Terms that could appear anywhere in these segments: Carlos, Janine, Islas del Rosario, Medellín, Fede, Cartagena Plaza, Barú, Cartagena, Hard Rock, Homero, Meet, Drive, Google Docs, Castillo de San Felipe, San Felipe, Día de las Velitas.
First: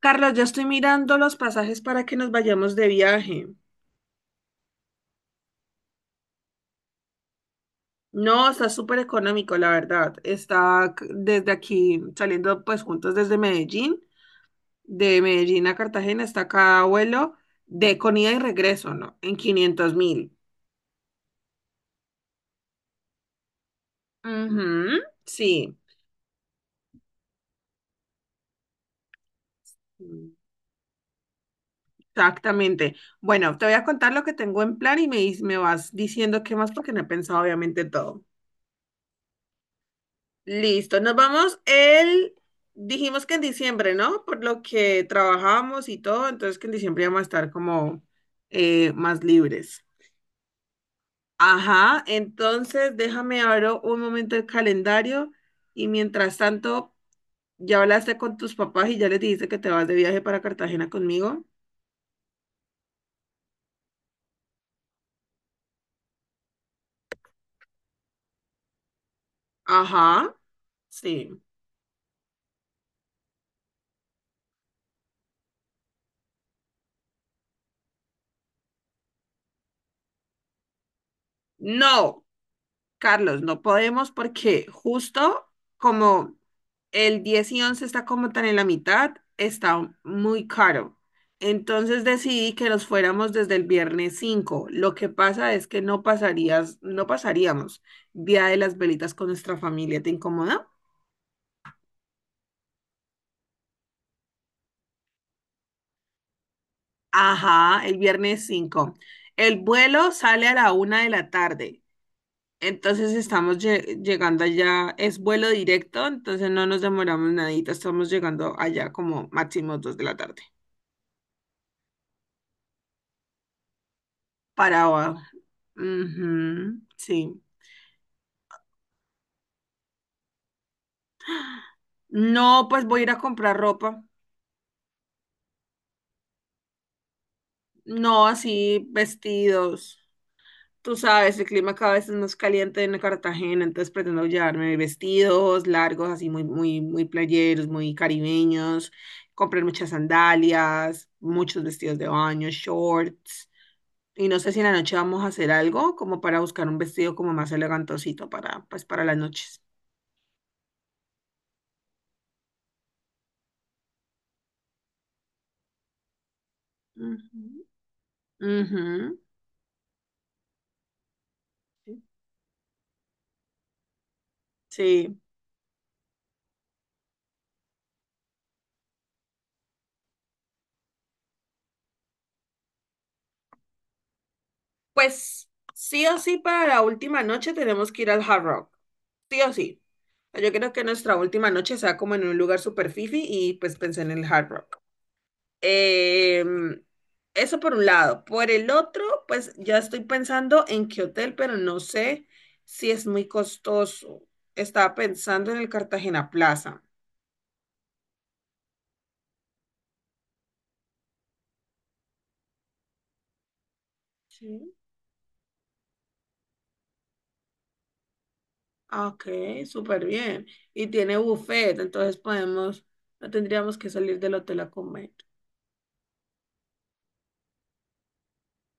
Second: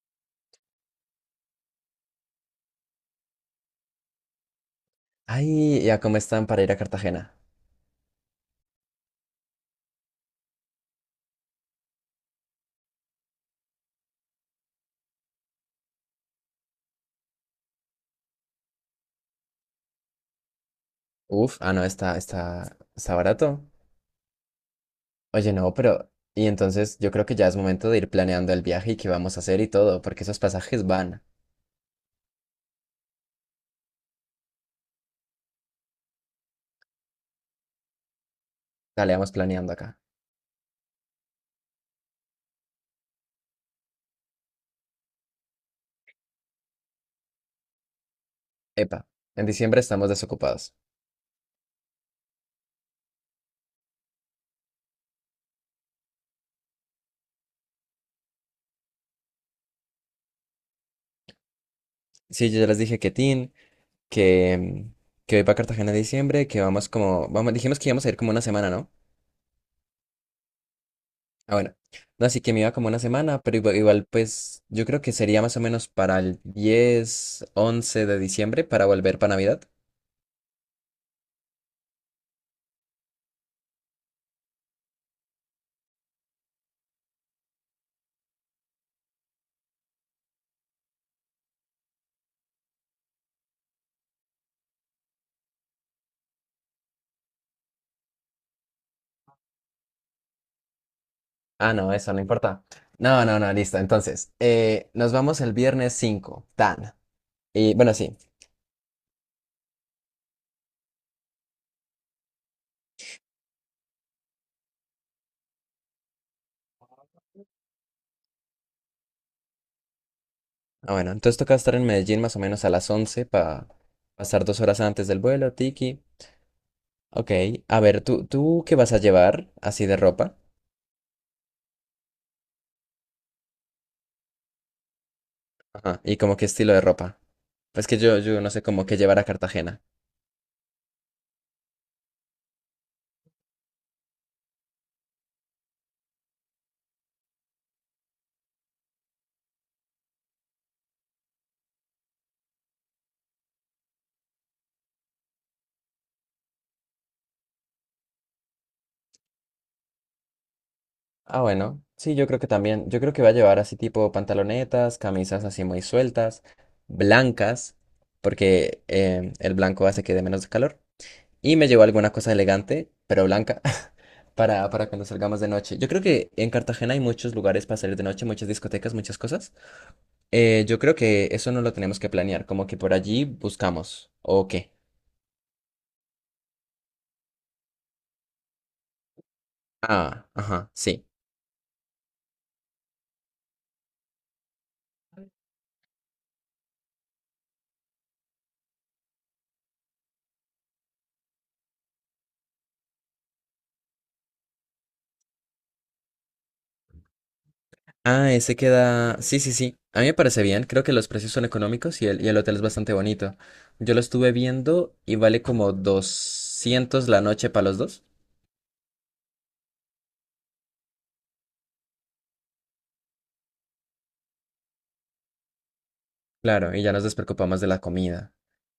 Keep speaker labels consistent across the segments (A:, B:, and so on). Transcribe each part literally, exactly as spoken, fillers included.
A: Carlos, ya estoy mirando los pasajes para que nos vayamos de viaje.
B: Ay, ya cómo están para ir a Cartagena.
A: No, está súper económico, la verdad. Está c- desde aquí, saliendo pues juntos desde Medellín, de Medellín a Cartagena, está cada vuelo de con ida y regreso, ¿no? En quinientos mil.
B: Uf, ah, no, está, está, está barato.
A: Ujú,
B: Oye, no,
A: sí,
B: pero. Y entonces yo creo que ya es momento de ir planeando el viaje y qué vamos a hacer y todo, porque esos pasajes van.
A: exactamente. Bueno, te voy a contar lo que tengo en plan y me, dis- me vas diciendo qué más porque no he pensado obviamente en todo.
B: Dale, vamos planeando acá.
A: Listo, nos vamos el, dijimos que en diciembre, ¿no? Por lo que trabajamos y todo, entonces que en diciembre vamos a estar como eh,
B: Epa,
A: más
B: en diciembre
A: libres.
B: estamos desocupados.
A: Ajá, entonces déjame abro un momento el calendario y mientras tanto, ya hablaste con tus papás y ya les dijiste que te vas de viaje para Cartagena conmigo.
B: Sí, yo ya les dije que Tin, que, mm, que voy para Cartagena en diciembre, que vamos como. Vamos, dijimos que íbamos a ir como una semana, ¿no?
A: Ajá, sí.
B: Ah, bueno. No, así que me iba como una semana, pero igua- igual, pues yo creo que sería más o menos para el diez, once de diciembre para volver para Navidad.
A: No, Carlos, no podemos porque justo como el diez y once está como tan en la mitad, está muy caro. Entonces decidí que nos fuéramos desde el viernes cinco. Lo que pasa es que no pasarías, no pasaríamos Día de las Velitas con nuestra familia. ¿Te incomoda?
B: Ah, no, eso no importa. No, no, no, listo. Entonces, eh, nos vamos el viernes cinco, tan. Y
A: Ajá,
B: bueno,
A: el
B: sí.
A: viernes cinco. El vuelo sale a la una de la tarde. Entonces estamos lle- llegando allá, es vuelo directo, entonces no nos demoramos nadita, estamos llegando allá como máximo dos de la tarde.
B: Ah, bueno, entonces toca estar en Medellín más o menos a las once para pasar dos horas
A: Para,
B: antes del
A: abajo.
B: vuelo, tiki.
A: Ujú,
B: Ok,
A: sí.
B: a ver, ¿tú, tú qué vas a llevar así de ropa?
A: No, pues voy a ir a comprar ropa.
B: Ajá. ¿Y como qué estilo de ropa? Pues que yo,
A: No
B: yo no sé
A: así
B: cómo qué llevar a Cartagena.
A: vestidos. Tú sabes, el clima cada vez es más caliente en Cartagena, entonces pretendo llevarme vestidos largos, así muy, muy, muy playeros, muy caribeños, comprar muchas sandalias, muchos vestidos de baño, shorts. Y no sé si en la noche vamos a hacer algo como para buscar un vestido como más elegantosito para, pues, para las noches.
B: Ah, bueno, sí, yo creo que también. Yo creo que va a llevar así tipo pantalonetas, camisas así muy sueltas,
A: Ujú.
B: blancas, porque
A: Ujú.
B: em, el blanco hace que dé menos calor. Y me llevó alguna cosa elegante, pero blanca, para, para cuando
A: Sí.
B: salgamos de noche. Yo creo que en Cartagena hay muchos lugares para salir de noche, muchas discotecas, muchas cosas. Eh, yo creo que eso no lo tenemos que planear, como que por allí buscamos. ¿O qué?
A: Pues sí o sí para la última noche tenemos que ir al Hard Rock. Sí o sí.
B: Ah,
A: Yo
B: ajá,
A: creo que
B: sí.
A: nuestra última noche sea como en un lugar super fifi y pues pensé en el Hard Rock. Em, eso por un lado. Por el otro, pues ya estoy pensando en qué hotel, pero no sé si es muy costoso. Estaba pensando en el Cartagena Plaza.
B: Ah, ese queda... Sí, sí, sí. A mí me parece bien, creo que los precios son económicos y el, y el hotel es bastante bonito. Yo lo estuve
A: Sí.
B: viendo y vale como doscientos la noche para los dos.
A: Ah, ok, súper bien. Y tiene buffet, entonces podemos, no tendríamos que salir del hotel a comer.
B: Claro, y ya nos despreocupamos de la comida.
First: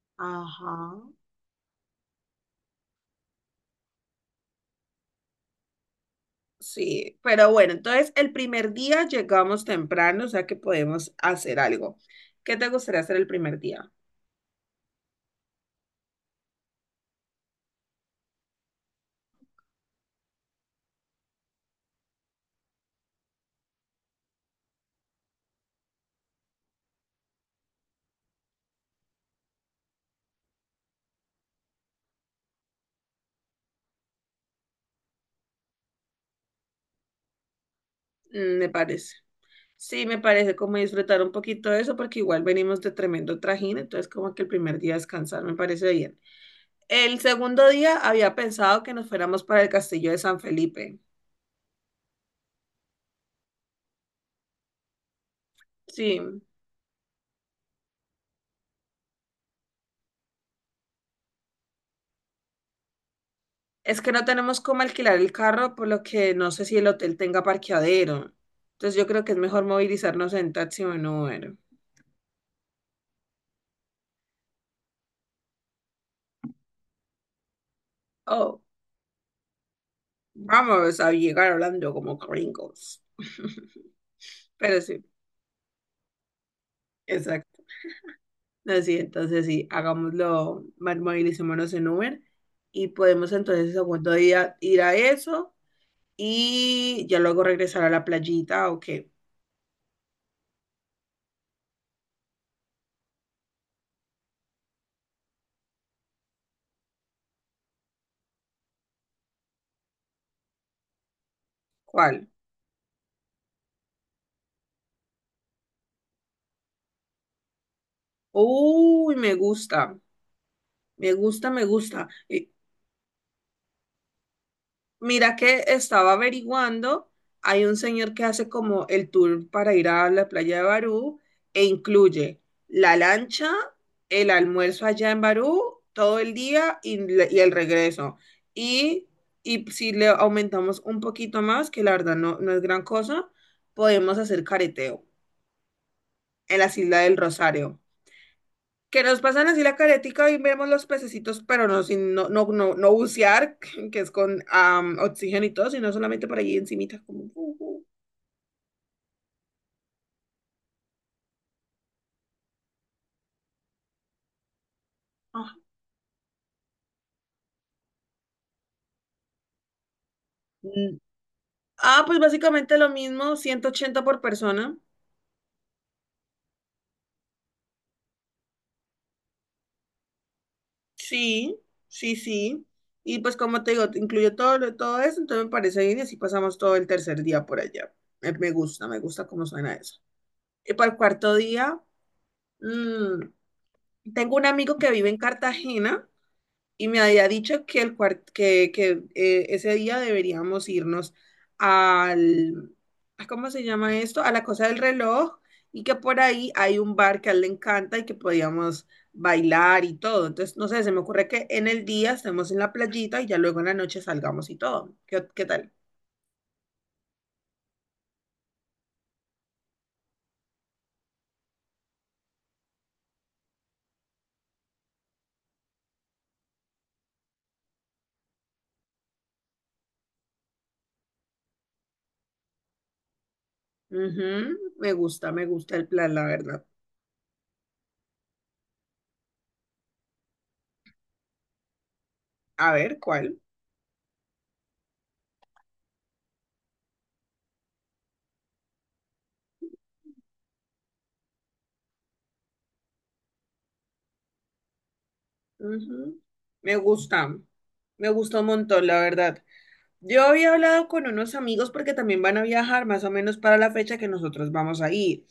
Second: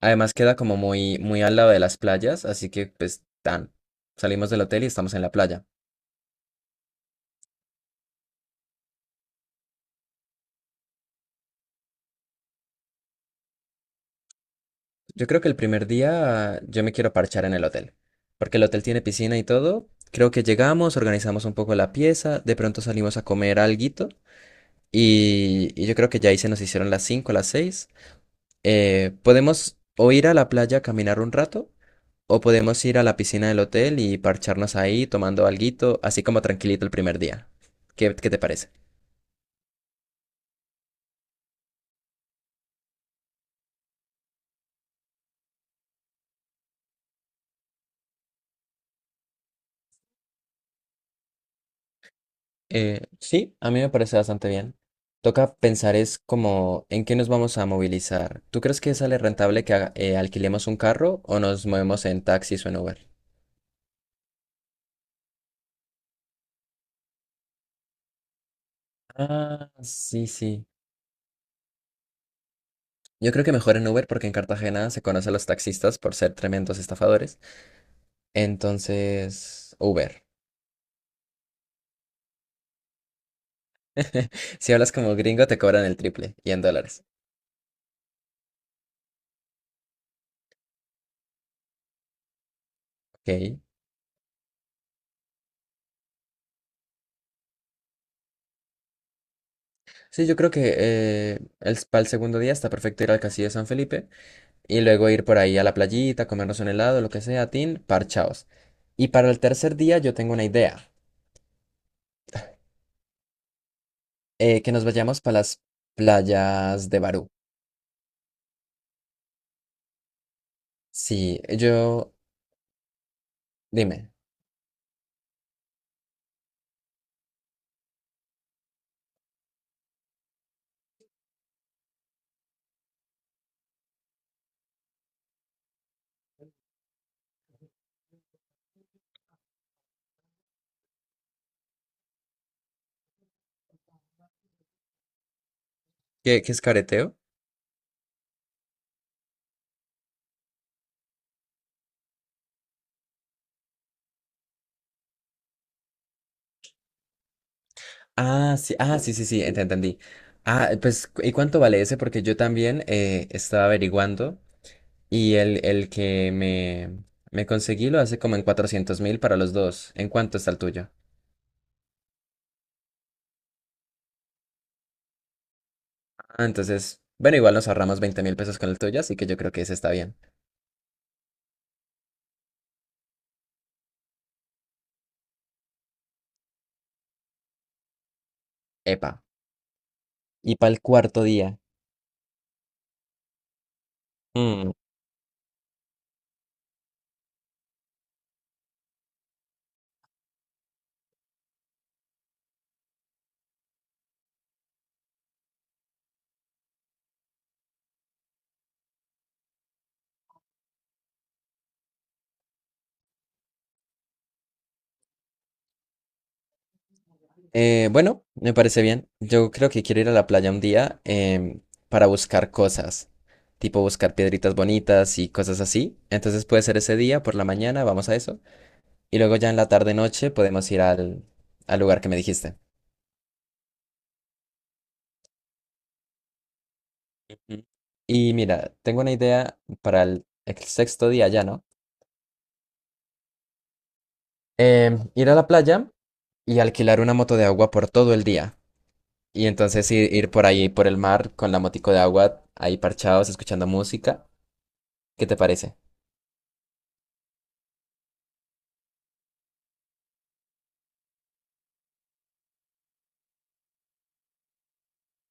B: Además queda
A: Ajá.
B: como muy, muy al lado de las playas, así que pues tan, salimos del hotel y estamos en la playa.
A: Sí, pero bueno, entonces el primer día llegamos temprano, o sea que podemos hacer algo. ¿Qué te gustaría hacer el primer día?
B: Yo creo que el primer día yo me quiero parchar en el hotel, porque el hotel tiene piscina y todo. Creo que llegamos, organizamos un poco la pieza, de pronto salimos a comer alguito y, y yo creo que ya ahí se nos hicieron las cinco, las seis. Eh, podemos o ir a la playa a caminar un rato. O podemos ir a la piscina del hotel y parcharnos ahí tomando alguito, así como tranquilito el primer día. ¿Qué, qué te
A: Mm,
B: parece?
A: me parece. Sí, me parece como disfrutar un poquito de eso, porque igual venimos de tremendo trajín, entonces como que el primer día descansar me parece bien. El segundo día había pensado que nos fuéramos para el castillo de San Felipe.
B: Eh, sí, a mí me parece bastante bien. Toca pensar es
A: Sí,
B: como en qué nos vamos a movilizar. ¿Tú crees que sale rentable que haga- eh, alquilemos un carro o nos movemos en taxis o en Uber?
A: es que no tenemos cómo alquilar el carro, por lo que no sé si el hotel tenga parqueadero. Entonces yo creo que es mejor
B: Ah, sí,
A: movilizarnos en
B: sí.
A: taxi o en Uber.
B: Yo creo que mejor en Uber porque en Cartagena se conoce a los taxistas por ser tremendos estafadores.
A: Oh,
B: Entonces, Uber.
A: vamos a llegar hablando como gringos.
B: Si
A: Pero
B: hablas
A: sí,
B: como gringo te cobran el triple y en dólares.
A: exacto. No, sí, entonces sí, hagámoslo, ma- movilicémonos en Uber y podemos
B: Ok.
A: entonces el segundo día ir a eso y ya luego regresar a la playita o qué.
B: Sí, yo creo que eh, el, para el segundo día está perfecto ir al Castillo de San Felipe y luego ir por ahí a la playita, comernos un helado, lo que sea, tin, parchaos. Y para el tercer día yo tengo una idea,
A: ¿Cuál?
B: eh, que nos vayamos para las playas de Barú.
A: Uy, me gusta, me
B: Sí,
A: gusta, me gusta.
B: yo,
A: Y
B: dime,
A: mira que estaba averiguando, hay un señor que hace como el tour para ir a la playa de Barú e incluye la lancha, el almuerzo allá en Barú, todo el día y, le- y el regreso. Y, y si le aumentamos un poquito más, que la verdad no, no es gran cosa, podemos hacer careteo
B: ¿qué, qué
A: en
B: es
A: las Islas
B: careteo?
A: del Rosario. Que nos pasan así la caretica y vemos los pececitos, pero no, sin, no, no, no, no bucear, que es con am, oxígeno y todo, sino solamente por allí encimita, como... uh, uh,
B: Ah, sí, ah, sí, sí, sí, ent- entendí. Ah, pues, cu- ¿y cuánto vale ese? Porque yo también eh, estaba averiguando y
A: ah.
B: el, el que me, me conseguí lo hace como en cuatrocientos mil para los dos. ¿En cuánto está el tuyo?
A: Mm. Ah, pues básicamente lo mismo, ciento ochenta por persona.
B: Ah, entonces, bueno, igual nos ahorramos veinte mil pesos con el tuyo, así que yo creo que ese está bien.
A: Sí, sí, sí. Y pues como te digo, te incluyo todo, lo- todo eso, entonces me parece bien y así pasamos todo el tercer día por allá. Eh, Me gusta, me
B: Epa.
A: gusta cómo suena eso.
B: Y para
A: Y
B: el
A: para el
B: cuarto
A: cuarto
B: día.
A: día, mm, tengo un
B: Mm,
A: amigo que vive en Cartagena y me había dicho que, el cuart- que, que, eh, ese día deberíamos irnos al, ¿a ¿cómo se llama esto? A la cosa del reloj y que por ahí hay un bar que a él le encanta y que podíamos bailar y todo. Entonces, no sé, se me ocurre que en el día estemos en la playita y ya luego en la noche salgamos y todo. ¿Qué, qué tal?
B: eh, bueno, me parece bien. Yo creo que quiero ir a la playa un día em, para buscar cosas, tipo buscar piedritas bonitas y cosas así. Entonces puede ser ese día, por la mañana, vamos a eso. Y luego ya en la tarde-noche podemos ir al, al lugar que me dijiste.
A: Ujú, me gusta, me gusta el plan, la verdad.
B: Ujú. Y mira, tengo una idea para el, el sexto día ya, ¿no?
A: A ver, ¿cuál?
B: Em, ir a la playa y alquilar una moto de agua por todo el día. Y entonces ir, ir por ahí, por el mar, con la motico de agua, ahí parchados, escuchando música. ¿Qué te parece?
A: Ujú, me gusta, me gusta un montón, la verdad. Yo había hablado con unos amigos porque también van a viajar más o menos para la fecha que nosotros vamos a ir.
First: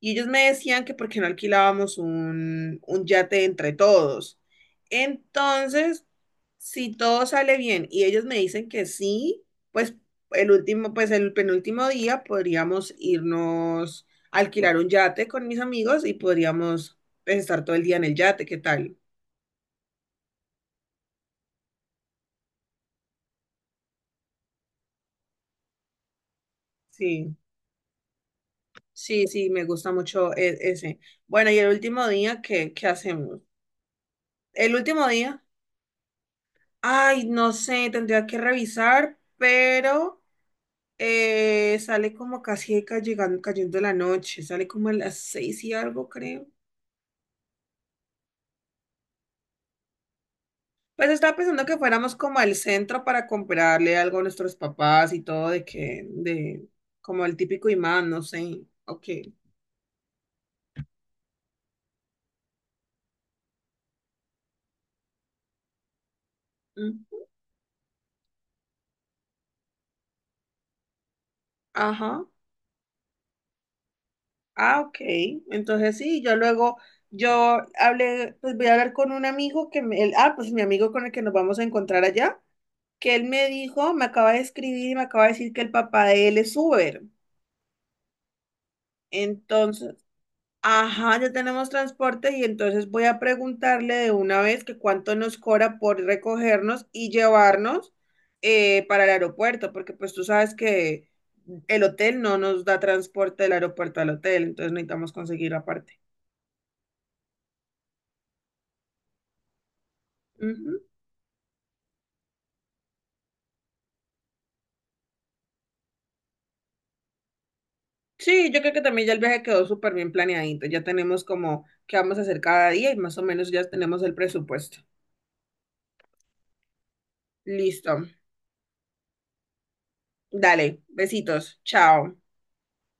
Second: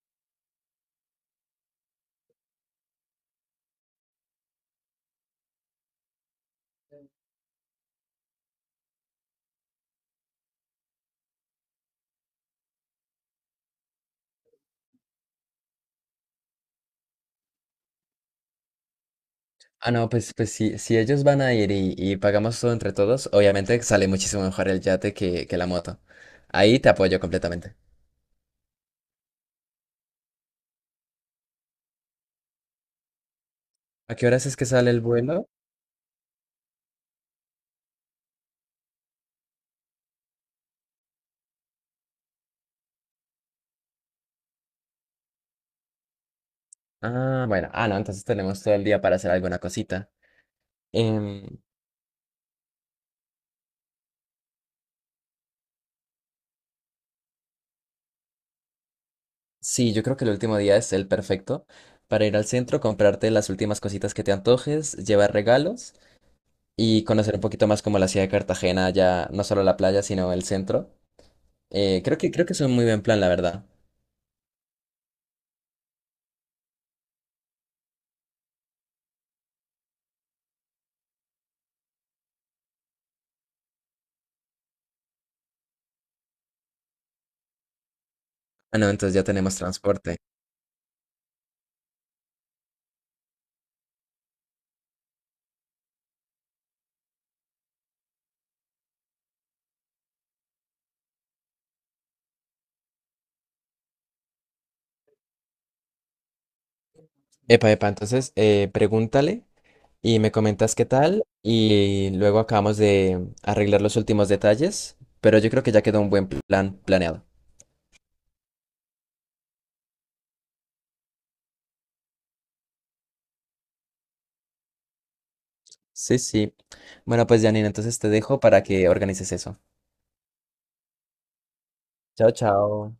A: Y ellos me decían que por qué no alquilábamos un, un yate entre todos. Entonces, si todo sale bien y ellos me dicen que sí, pues el último, pues el penúltimo día podríamos irnos a alquilar un yate con mis amigos y podríamos pues, estar todo el día en el yate. ¿Qué tal?
B: Ah, no, pues, pues si si ellos van a ir y, y pagamos todo entre todos, obviamente sale muchísimo mejor el yate que, que la moto. Ahí te apoyo
A: Sí.
B: completamente.
A: Sí, sí, me gusta mucho e- ese. Bueno, y el último día, ¿qué, qué hacemos?
B: ¿A qué horas es que
A: El
B: sale el
A: último día,
B: vuelo?
A: ay, no sé, tendría que revisar, pero eh, sale como casi ca- llegando, cayendo la noche, sale como a las seis y algo, creo.
B: Ah, bueno, ah, no, entonces tenemos todo el día para hacer alguna cosita.
A: Pues estaba
B: Em,
A: pensando que fuéramos como al centro para comprarle algo a nuestros papás y todo, de que, de, como el típico imán, no sé, ok.
B: sí, yo creo que el último día es el perfecto para ir al centro, comprarte las últimas cositas que te antojes, llevar regalos
A: Mm,
B: y conocer un poquito más como la ciudad de Cartagena, ya no solo la playa, sino el centro. Eh, creo
A: ajá.
B: que, creo que es un muy buen plan, la verdad.
A: Ah, ok. Entonces sí, yo luego, yo hablé, pues voy a hablar con un amigo que me, él- ah, pues mi amigo con el que nos vamos a encontrar allá, que él me dijo, me acaba de escribir y me acaba de decir que el papá de él es Uber.
B: Ah, no, entonces ya tenemos
A: Entonces,
B: transporte.
A: ajá, ya tenemos transporte y entonces voy a preguntarle de una vez que cuánto nos cobra por recogernos y llevarnos eh, para el aeropuerto, porque pues tú sabes que el hotel no nos da transporte del aeropuerto al hotel, entonces necesitamos conseguir aparte.
B: Epa, epa, entonces eh, pregúntale y me comentas
A: Ujú.
B: qué tal y luego acabamos de arreglar los últimos detalles, pero yo creo que ya quedó un buen plan planeado.
A: Sí, yo creo que también ya el viaje quedó súper bien planeadito. Ya tenemos como qué vamos a hacer cada día y más o menos ya tenemos el presupuesto.
B: Sí, sí. Bueno, pues Janine,
A: Listo.
B: entonces te dejo para que organices eso.
A: Dale, besitos. Chao.
B: Chao, chao.